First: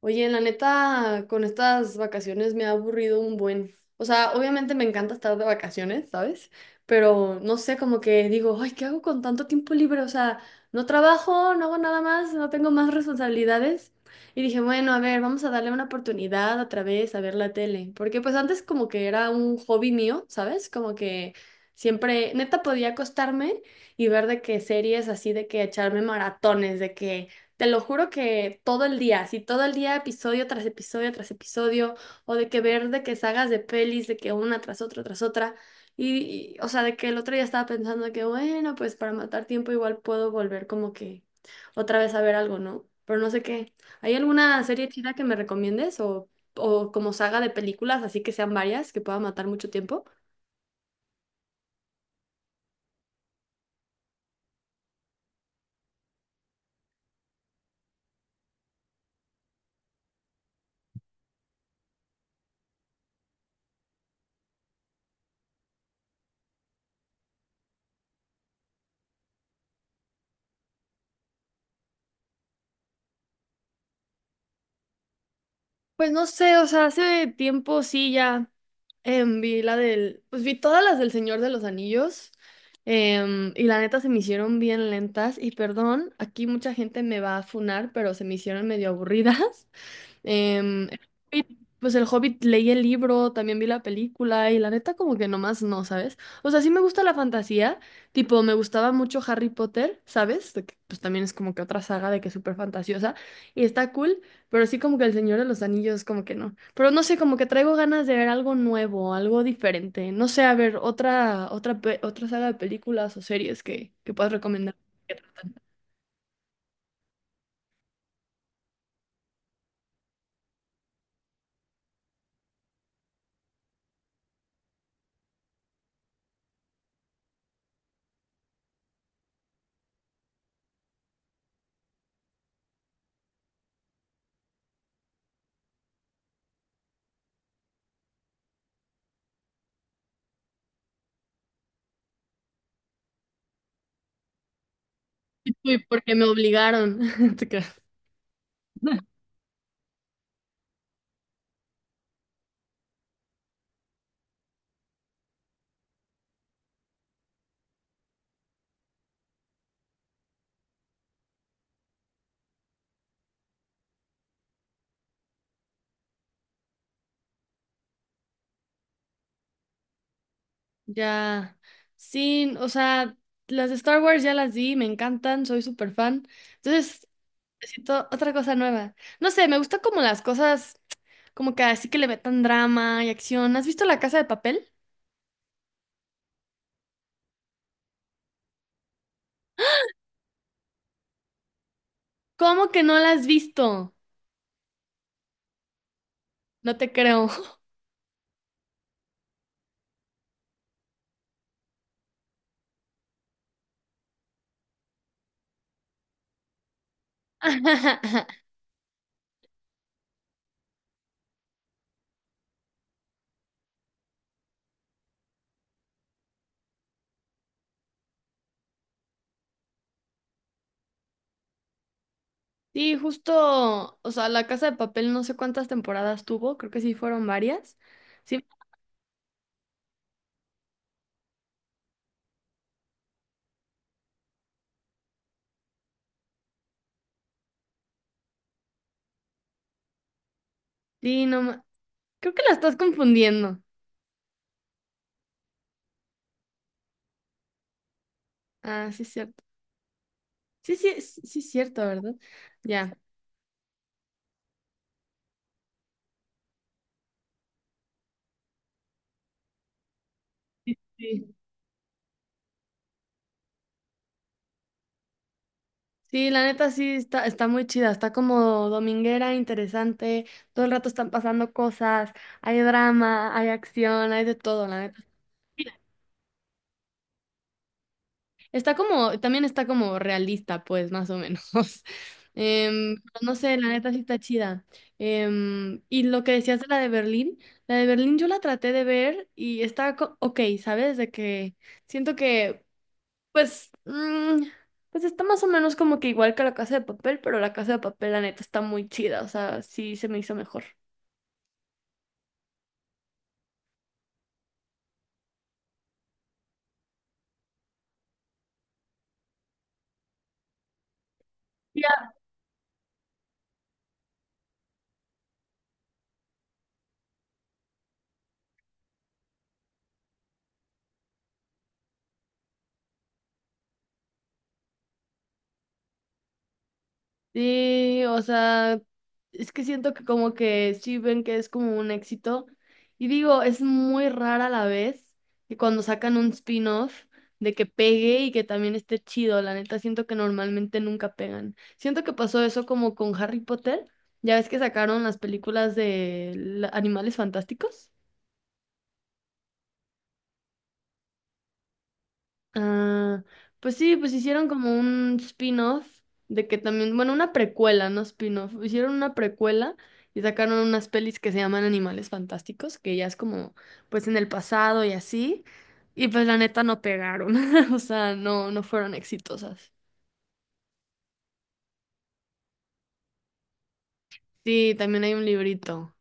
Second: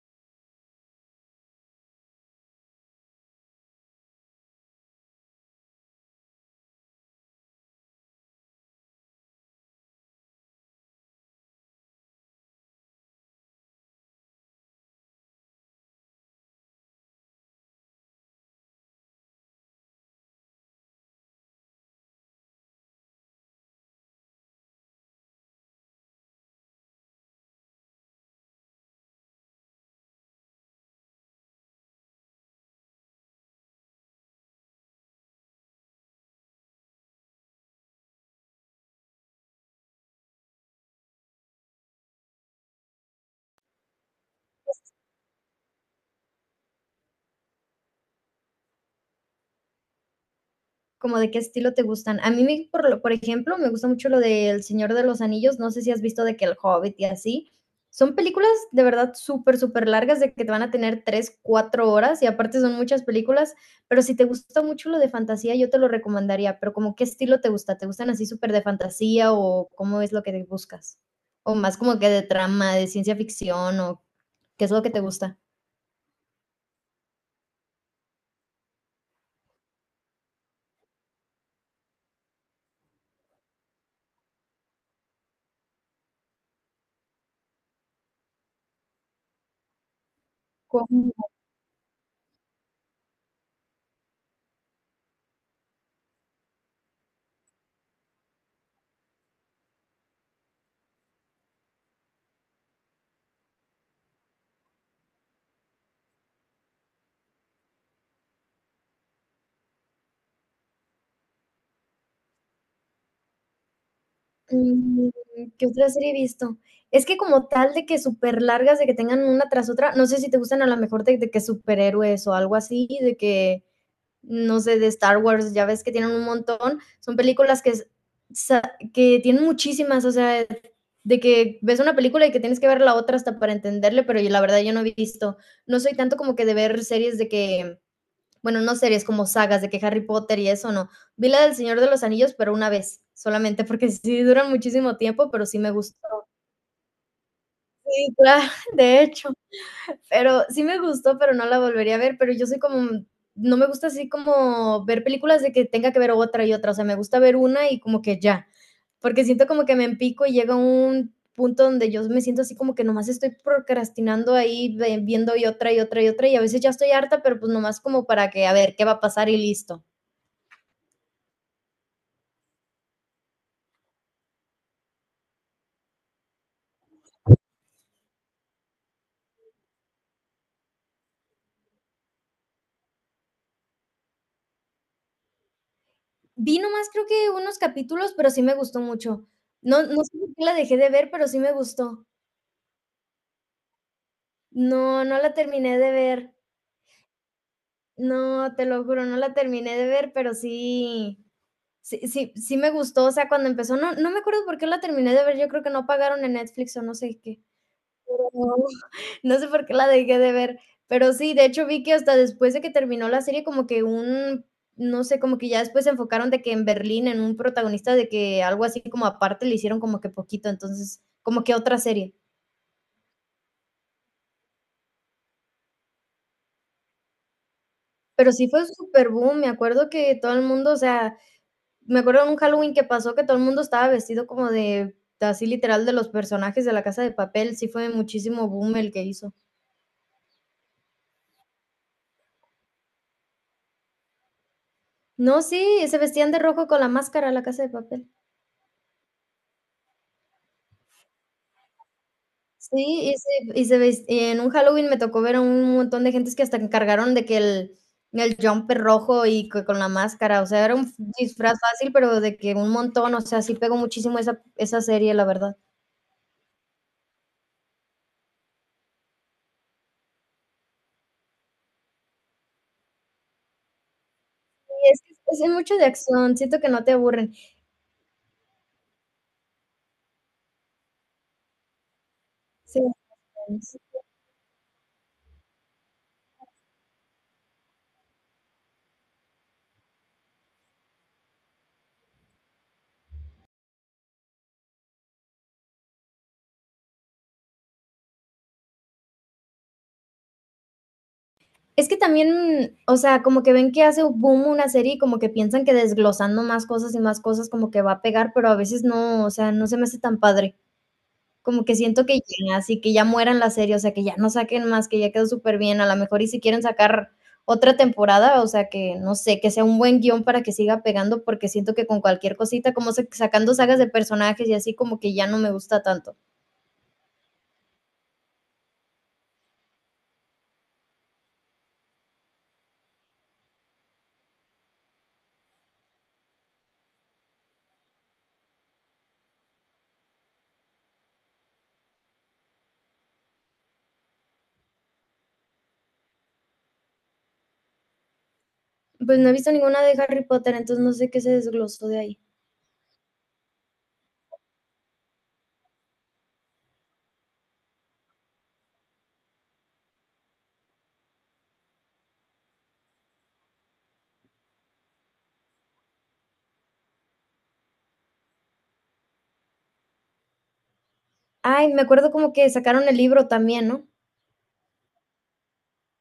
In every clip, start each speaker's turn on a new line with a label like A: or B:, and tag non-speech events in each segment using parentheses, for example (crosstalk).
A: Oye, la neta, con estas vacaciones me ha aburrido un buen. O sea, obviamente me encanta estar de vacaciones, ¿sabes? Pero no sé, como que digo, ay, ¿qué hago con tanto tiempo libre? O sea, no trabajo, no hago nada más, no tengo más responsabilidades. Y dije, bueno, a ver, vamos a darle una oportunidad otra vez a ver la tele. Porque pues antes como que era un hobby mío, ¿sabes? Como que siempre, neta, podía acostarme y ver de qué series así, de que echarme maratones, de que... Te lo juro que todo el día, así todo el día, episodio tras episodio tras episodio, o de que ver de que sagas de pelis, de que una tras otra tras otra. Y, o sea, de que el otro día estaba pensando que, bueno, pues para matar tiempo igual puedo volver como que otra vez a ver algo, ¿no? Pero no sé qué. ¿Hay alguna serie chida que me recomiendes o como saga de películas, así que sean varias, que pueda matar mucho tiempo?
B: Como de qué estilo te gustan. A mí, por ejemplo, me gusta mucho lo del Señor de los Anillos. No sé si has visto de que El Hobbit y así. Son películas de verdad súper largas, de que te van a tener 3, 4 horas y aparte son muchas películas, pero si te gusta mucho lo de fantasía, yo te lo recomendaría, pero como qué estilo te gusta, ¿te gustan así súper de fantasía o cómo es lo que buscas? O más como que de trama, de ciencia ficción o qué es lo que te gusta.
A: Pues no sé, o sea, hace tiempo sí ya vi la del, pues vi todas las del Señor de los Anillos y la neta se me hicieron bien lentas y perdón, aquí mucha gente me va a funar, pero se me hicieron medio aburridas. (laughs) El Hobbit, pues el Hobbit leí el libro, también vi la película y la neta como que nomás no, ¿sabes? O sea, sí me gusta la fantasía, tipo me gustaba mucho Harry Potter, ¿sabes? De que, pues también es como que otra saga de que es súper fantasiosa y está cool, pero sí como que El Señor de los Anillos como que no. Pero no sé, como que traigo ganas de ver algo nuevo, algo diferente, no sé, a ver otra pe- otra saga de películas o series que puedas recomendar.
B: Mm,
A: Que tratan.
B: ¿qué otra serie he visto? Es que como tal de que súper largas, de que tengan una tras otra, no sé si te gustan a lo mejor de que superhéroes o algo así, de que, no sé, de Star Wars, ya ves que tienen un montón, son películas que s sa que tienen muchísimas, o sea, de que ves una película y que tienes que ver la otra hasta para entenderle, pero yo la verdad yo no he visto. No soy tanto como que de ver series de que bueno, no series como sagas de que Harry Potter y eso, no. Vi la del Señor de los Anillos, pero una vez, solamente porque (laughs) sí duran muchísimo tiempo, pero
A: Y
B: sí me
A: tú,
B: gustó.
A: porque me obligaron. (laughs) Te creo.
B: Sí, claro, (laughs) de hecho, pero sí me gustó, pero no la volvería a ver, pero yo soy como no me gusta así como ver películas de que tenga que ver otra y otra, o sea, me gusta ver una y como que ya, porque siento como que me empico y llega un punto donde yo me siento así como que nomás estoy procrastinando ahí viendo y otra y otra y otra y a veces ya estoy harta, pero pues nomás como para que a ver qué va a pasar y listo.
A: Ya, sí, o sea, las de Star Wars ya las vi, me encantan, soy súper fan. Entonces, necesito otra cosa nueva. No sé, me gusta como las cosas, como que así que le metan drama y acción. ¿Has visto La Casa de Papel?
B: Vi nomás creo que unos capítulos, pero sí me gustó mucho. No sé por qué la dejé de ver, pero sí me gustó.
A: ¿Cómo que no la has visto?
B: No, no la terminé de ver.
A: No te creo.
B: No, te lo juro, no la terminé de ver, pero sí me gustó, o sea, cuando empezó, no me acuerdo por qué la terminé de ver, yo creo que no pagaron en Netflix o no sé qué. No,
A: (laughs)
B: (laughs) no sé por qué la dejé de ver, pero sí, de hecho vi que hasta después de que terminó la serie como que un no sé, como que ya después se enfocaron de que en Berlín, en un protagonista, de que algo así como aparte le hicieron como que poquito, entonces, como que otra serie.
A: Sí, justo, o sea, La Casa de Papel no sé cuántas temporadas tuvo, creo que sí fueron varias.
B: Pero
A: Sí,
B: sí fue súper boom, me acuerdo que todo el mundo, o sea, me acuerdo de un Halloween que pasó que todo el mundo estaba vestido como de, así literal, de los personajes de La Casa de Papel, sí fue muchísimo boom el que hizo.
A: sí, no, ma- creo que la estás confundiendo.
B: No, sí, se vestían de rojo con la máscara La Casa de Papel.
A: Ah, sí es cierto. Sí, sí, sí es cierto, ¿verdad? Ya.
B: Sí, y se ves y en un Halloween me tocó ver a un montón de gentes que hasta encargaron de que el jumper rojo y que con la máscara, o sea, era un
A: Sí,
B: disfraz fácil, pero de que un montón, o sea, sí pegó muchísimo esa serie, la verdad.
A: sí, la neta sí está, está muy chida, está como dominguera, interesante, todo el rato están pasando cosas, hay drama, hay acción, hay de todo,
B: Sí,
A: la neta.
B: es que es mucho de acción, siento que no te aburren.
A: Está como, también está como realista, pues, más o menos. (laughs)
B: Sí,
A: Pero no sé, la
B: es
A: neta sí está chida. Y lo que decías de la de Berlín yo la traté de ver y está co- ok, ¿sabes? De que siento que pues, pues está más o menos como que igual que la Casa de Papel, pero la Casa de Papel, la neta, está muy chida, o sea, sí se me hizo mejor.
B: es que también, o sea, como que ven que hace boom una serie y como que piensan que desglosando más cosas y más cosas como que va a pegar, pero a veces no, o sea, no se me hace tan padre. Como que siento
A: Ya.
B: que ya, así que ya mueran la serie, o sea, que ya no saquen más, que ya quedó súper bien a lo mejor y si quieren sacar otra temporada, o sea, que no sé, que sea un buen guión para que siga pegando, porque siento que con cualquier cosita, como sacando sagas de personajes y así, como que ya no me gusta tanto.
A: Sí, o sea, es que siento que como que sí ven que es como un éxito. Y digo, es muy rara la vez que cuando sacan un spin-off de que pegue y que también esté chido, la neta, siento que normalmente nunca pegan. Siento que pasó eso como con Harry Potter, ya ves que sacaron las películas de la- Animales Fantásticos.
B: Pues no he visto ninguna de Harry Potter, entonces no sé qué se desglosó de ahí.
A: Ah, pues sí, pues hicieron como un spin-off de que también, bueno, una precuela, no spin-off, hicieron una precuela y sacaron unas pelis que se llaman Animales Fantásticos, que ya es como, pues en el pasado y así, y pues la neta no pegaron, (laughs) o sea, no, no fueron exitosas.
B: Ay, me acuerdo como que sacaron el libro también, ¿no?
A: Sí, también hay un librito.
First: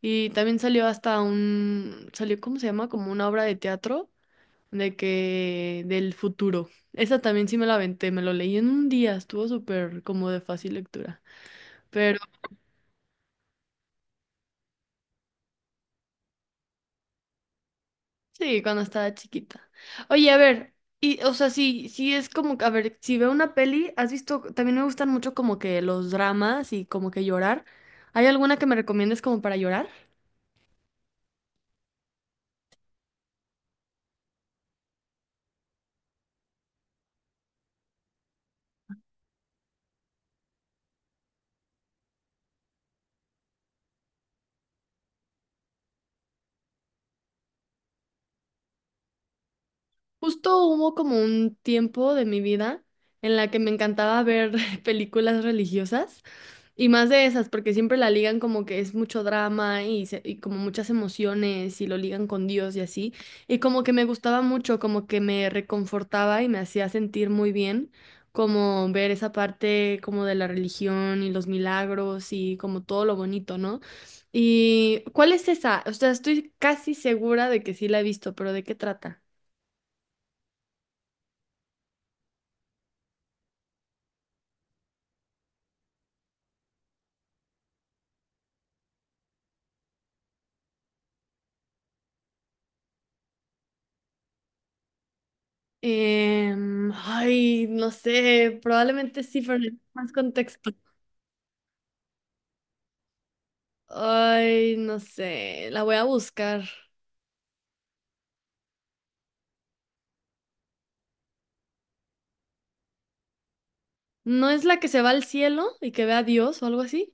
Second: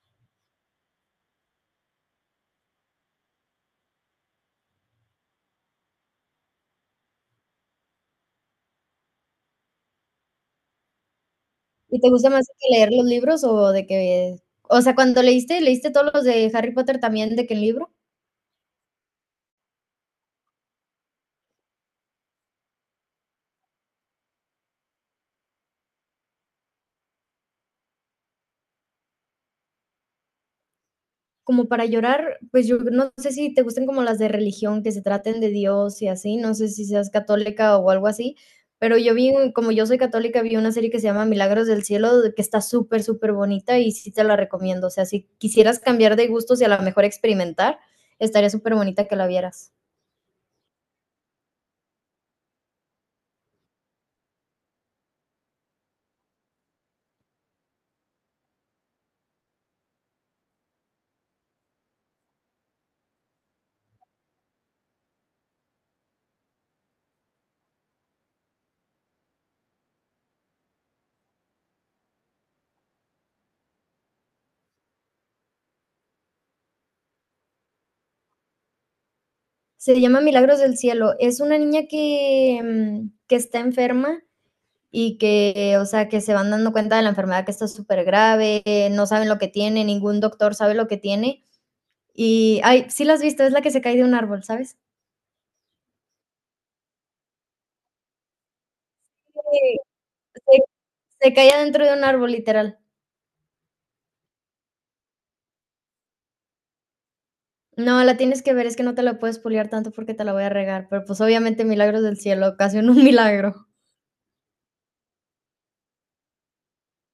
A: Y también salió hasta un, salió, ¿cómo se llama? Como una obra de teatro de que del futuro. Esa también sí me la aventé, me lo leí en un día, estuvo súper como de fácil lectura.
B: ¿Y te
A: Pero
B: gusta más que leer los libros o de que, o sea, cuando leíste, leíste todos los de Harry Potter también de que el libro?
A: sí, cuando estaba chiquita. Oye, a ver, y o sea, sí, sí es como, que- a ver, si veo una peli, has visto, también me gustan mucho como que los dramas y como que llorar. ¿Hay alguna que me recomiendes como para llorar?
B: Como para llorar, pues yo no sé si te gusten como las de religión, que se traten de Dios y así, no sé si seas católica o algo así, pero yo vi, como yo soy católica, vi una serie que se llama Milagros del Cielo, de que está súper bonita y sí te la recomiendo. O sea, si quisieras cambiar de gustos y a lo mejor experimentar, estaría súper bonita que la vieras.
A: Justo hubo como un tiempo de mi vida en la que me encantaba ver (laughs) películas religiosas. Y más de esas, porque siempre la ligan como que es mucho drama y, se- y como muchas emociones y lo ligan con Dios y así. Y como que me gustaba mucho, como que me reconfortaba y me hacía sentir muy bien, como ver esa parte como de la religión y los milagros y como todo lo bonito, ¿no? ¿Y cuál es esa? O sea, estoy casi segura de que sí la he visto, pero ¿de qué trata?
B: Se llama Milagros del Cielo. Es una niña que, que está enferma y que, o sea, que se van dando cuenta de la enfermedad que está súper grave, no saben lo que tiene, ningún doctor sabe lo que tiene. Y, ay, sí la has visto, es la que se cae de un árbol, ¿sabes?
A: Ay, no sé, probablemente sí, pero
B: Sí.
A: necesito más
B: Se
A: contexto.
B: se cae adentro de un árbol, literal.
A: Ay, no sé, la voy a buscar.
B: No, la tienes que ver, es que no te la puedes spoilear tanto porque te la voy a regar, pero, pues, obviamente Milagros del Cielo, ocasionó un (laughs) milagro.
A: ¿No es la que se va al cielo y que ve a Dios o algo así?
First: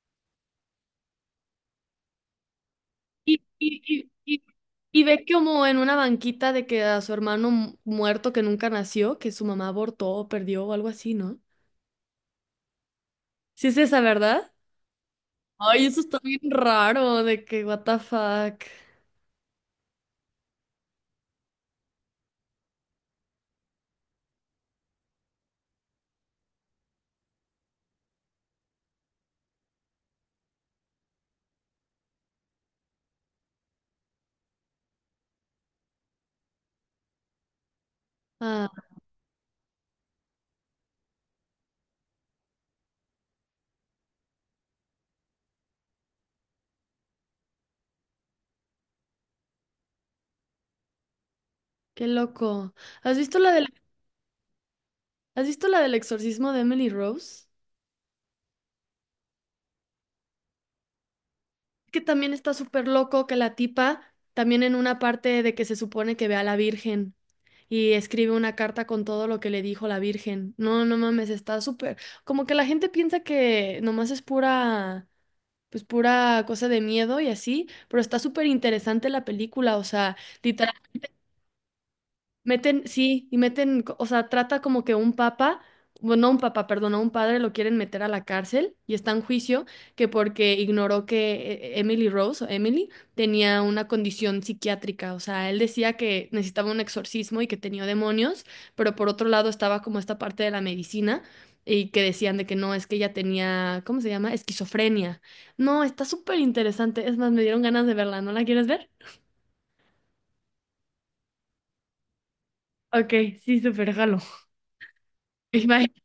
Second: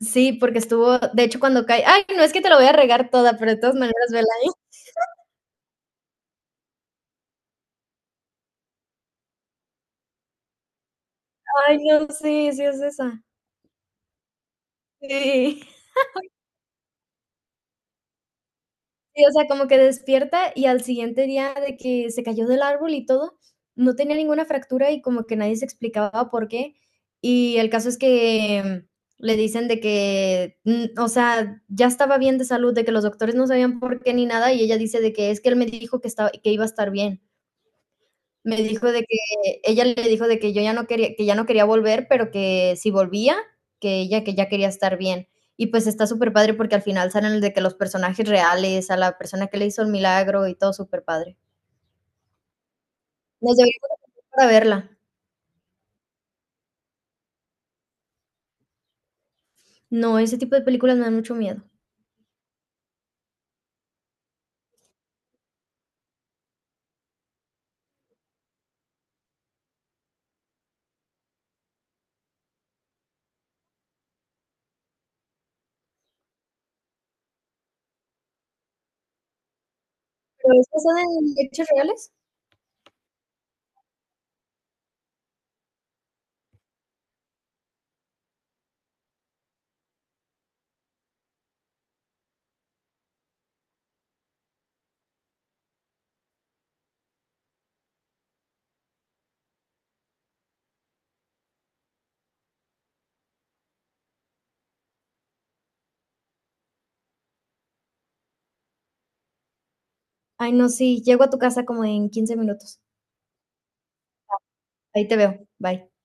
B: Sí, porque estuvo de hecho, cuando cae ay, no, es que te la voy a regar toda,
A: Y,
B: pero de todas
A: y,
B: maneras
A: y,
B: vela
A: y-
B: ahí.
A: y ve como en una banquita de que a su hermano mu- muerto que nunca nació, que su mamá abortó o perdió o algo así, ¿no?
B: Ay, no, sí, sí es esa.
A: Sí es esa, ¿verdad?
B: Sí.
A: Ay, eso está bien raro, de que what the fuck.
B: Sí, o sea, como que despierta y al siguiente día de que se cayó del árbol y todo, no tenía ninguna fractura y como que nadie se explicaba por qué. Y el caso es que le dicen de que, o sea, ya estaba bien de salud, de que los doctores no sabían por qué ni nada, y ella dice de que es que él me dijo que estaba que iba a estar bien. Me
A: Ah,
B: dijo de que ella le dijo de que yo ya no quería que ya no quería volver, pero que si volvía, que ella que ya quería estar bien. Y pues está súper padre porque al final salen de que los personajes reales, a la persona que le hizo el milagro y todo superpadre.
A: qué loco. ¿Has visto la
B: Nos
A: del,
B: deberíamos de juntar para verla.
A: ¿has visto la del exorcismo de Emily Rose?
B: No, ese tipo de películas me dan mucho miedo.
A: Que también está súper loco que la tipa, también en una parte de que se supone que ve a la Virgen y escribe una carta con todo lo que le dijo la Virgen. No, no mames, está súper. Como que la gente piensa que nomás es pura, pues pura cosa de miedo y así, pero está súper interesante la película, o sea,
B: ¿Pero es
A: literalmente
B: basada en hechos reales?
A: meten, sí, y meten, co- o sea, trata como que un papa, bueno, no un papa, perdón, a un padre lo quieren meter a la cárcel y está en juicio que porque ignoró que Emily Rose o Emily tenía una condición psiquiátrica, o sea, él decía que necesitaba un exorcismo y que tenía demonios, pero por otro lado estaba como esta parte de la medicina y que decían de que no, es que ella tenía, ¿cómo se llama? Esquizofrenia. No, está súper interesante, es más, me dieron ganas de verla, ¿no la quieres ver?
B: Ay, no, sí, llego a tu casa como en 15 minutos.
A: Ok, sí, súper, jalo.
B: Ahí te veo.
A: (laughs) Bye.
B: Bye.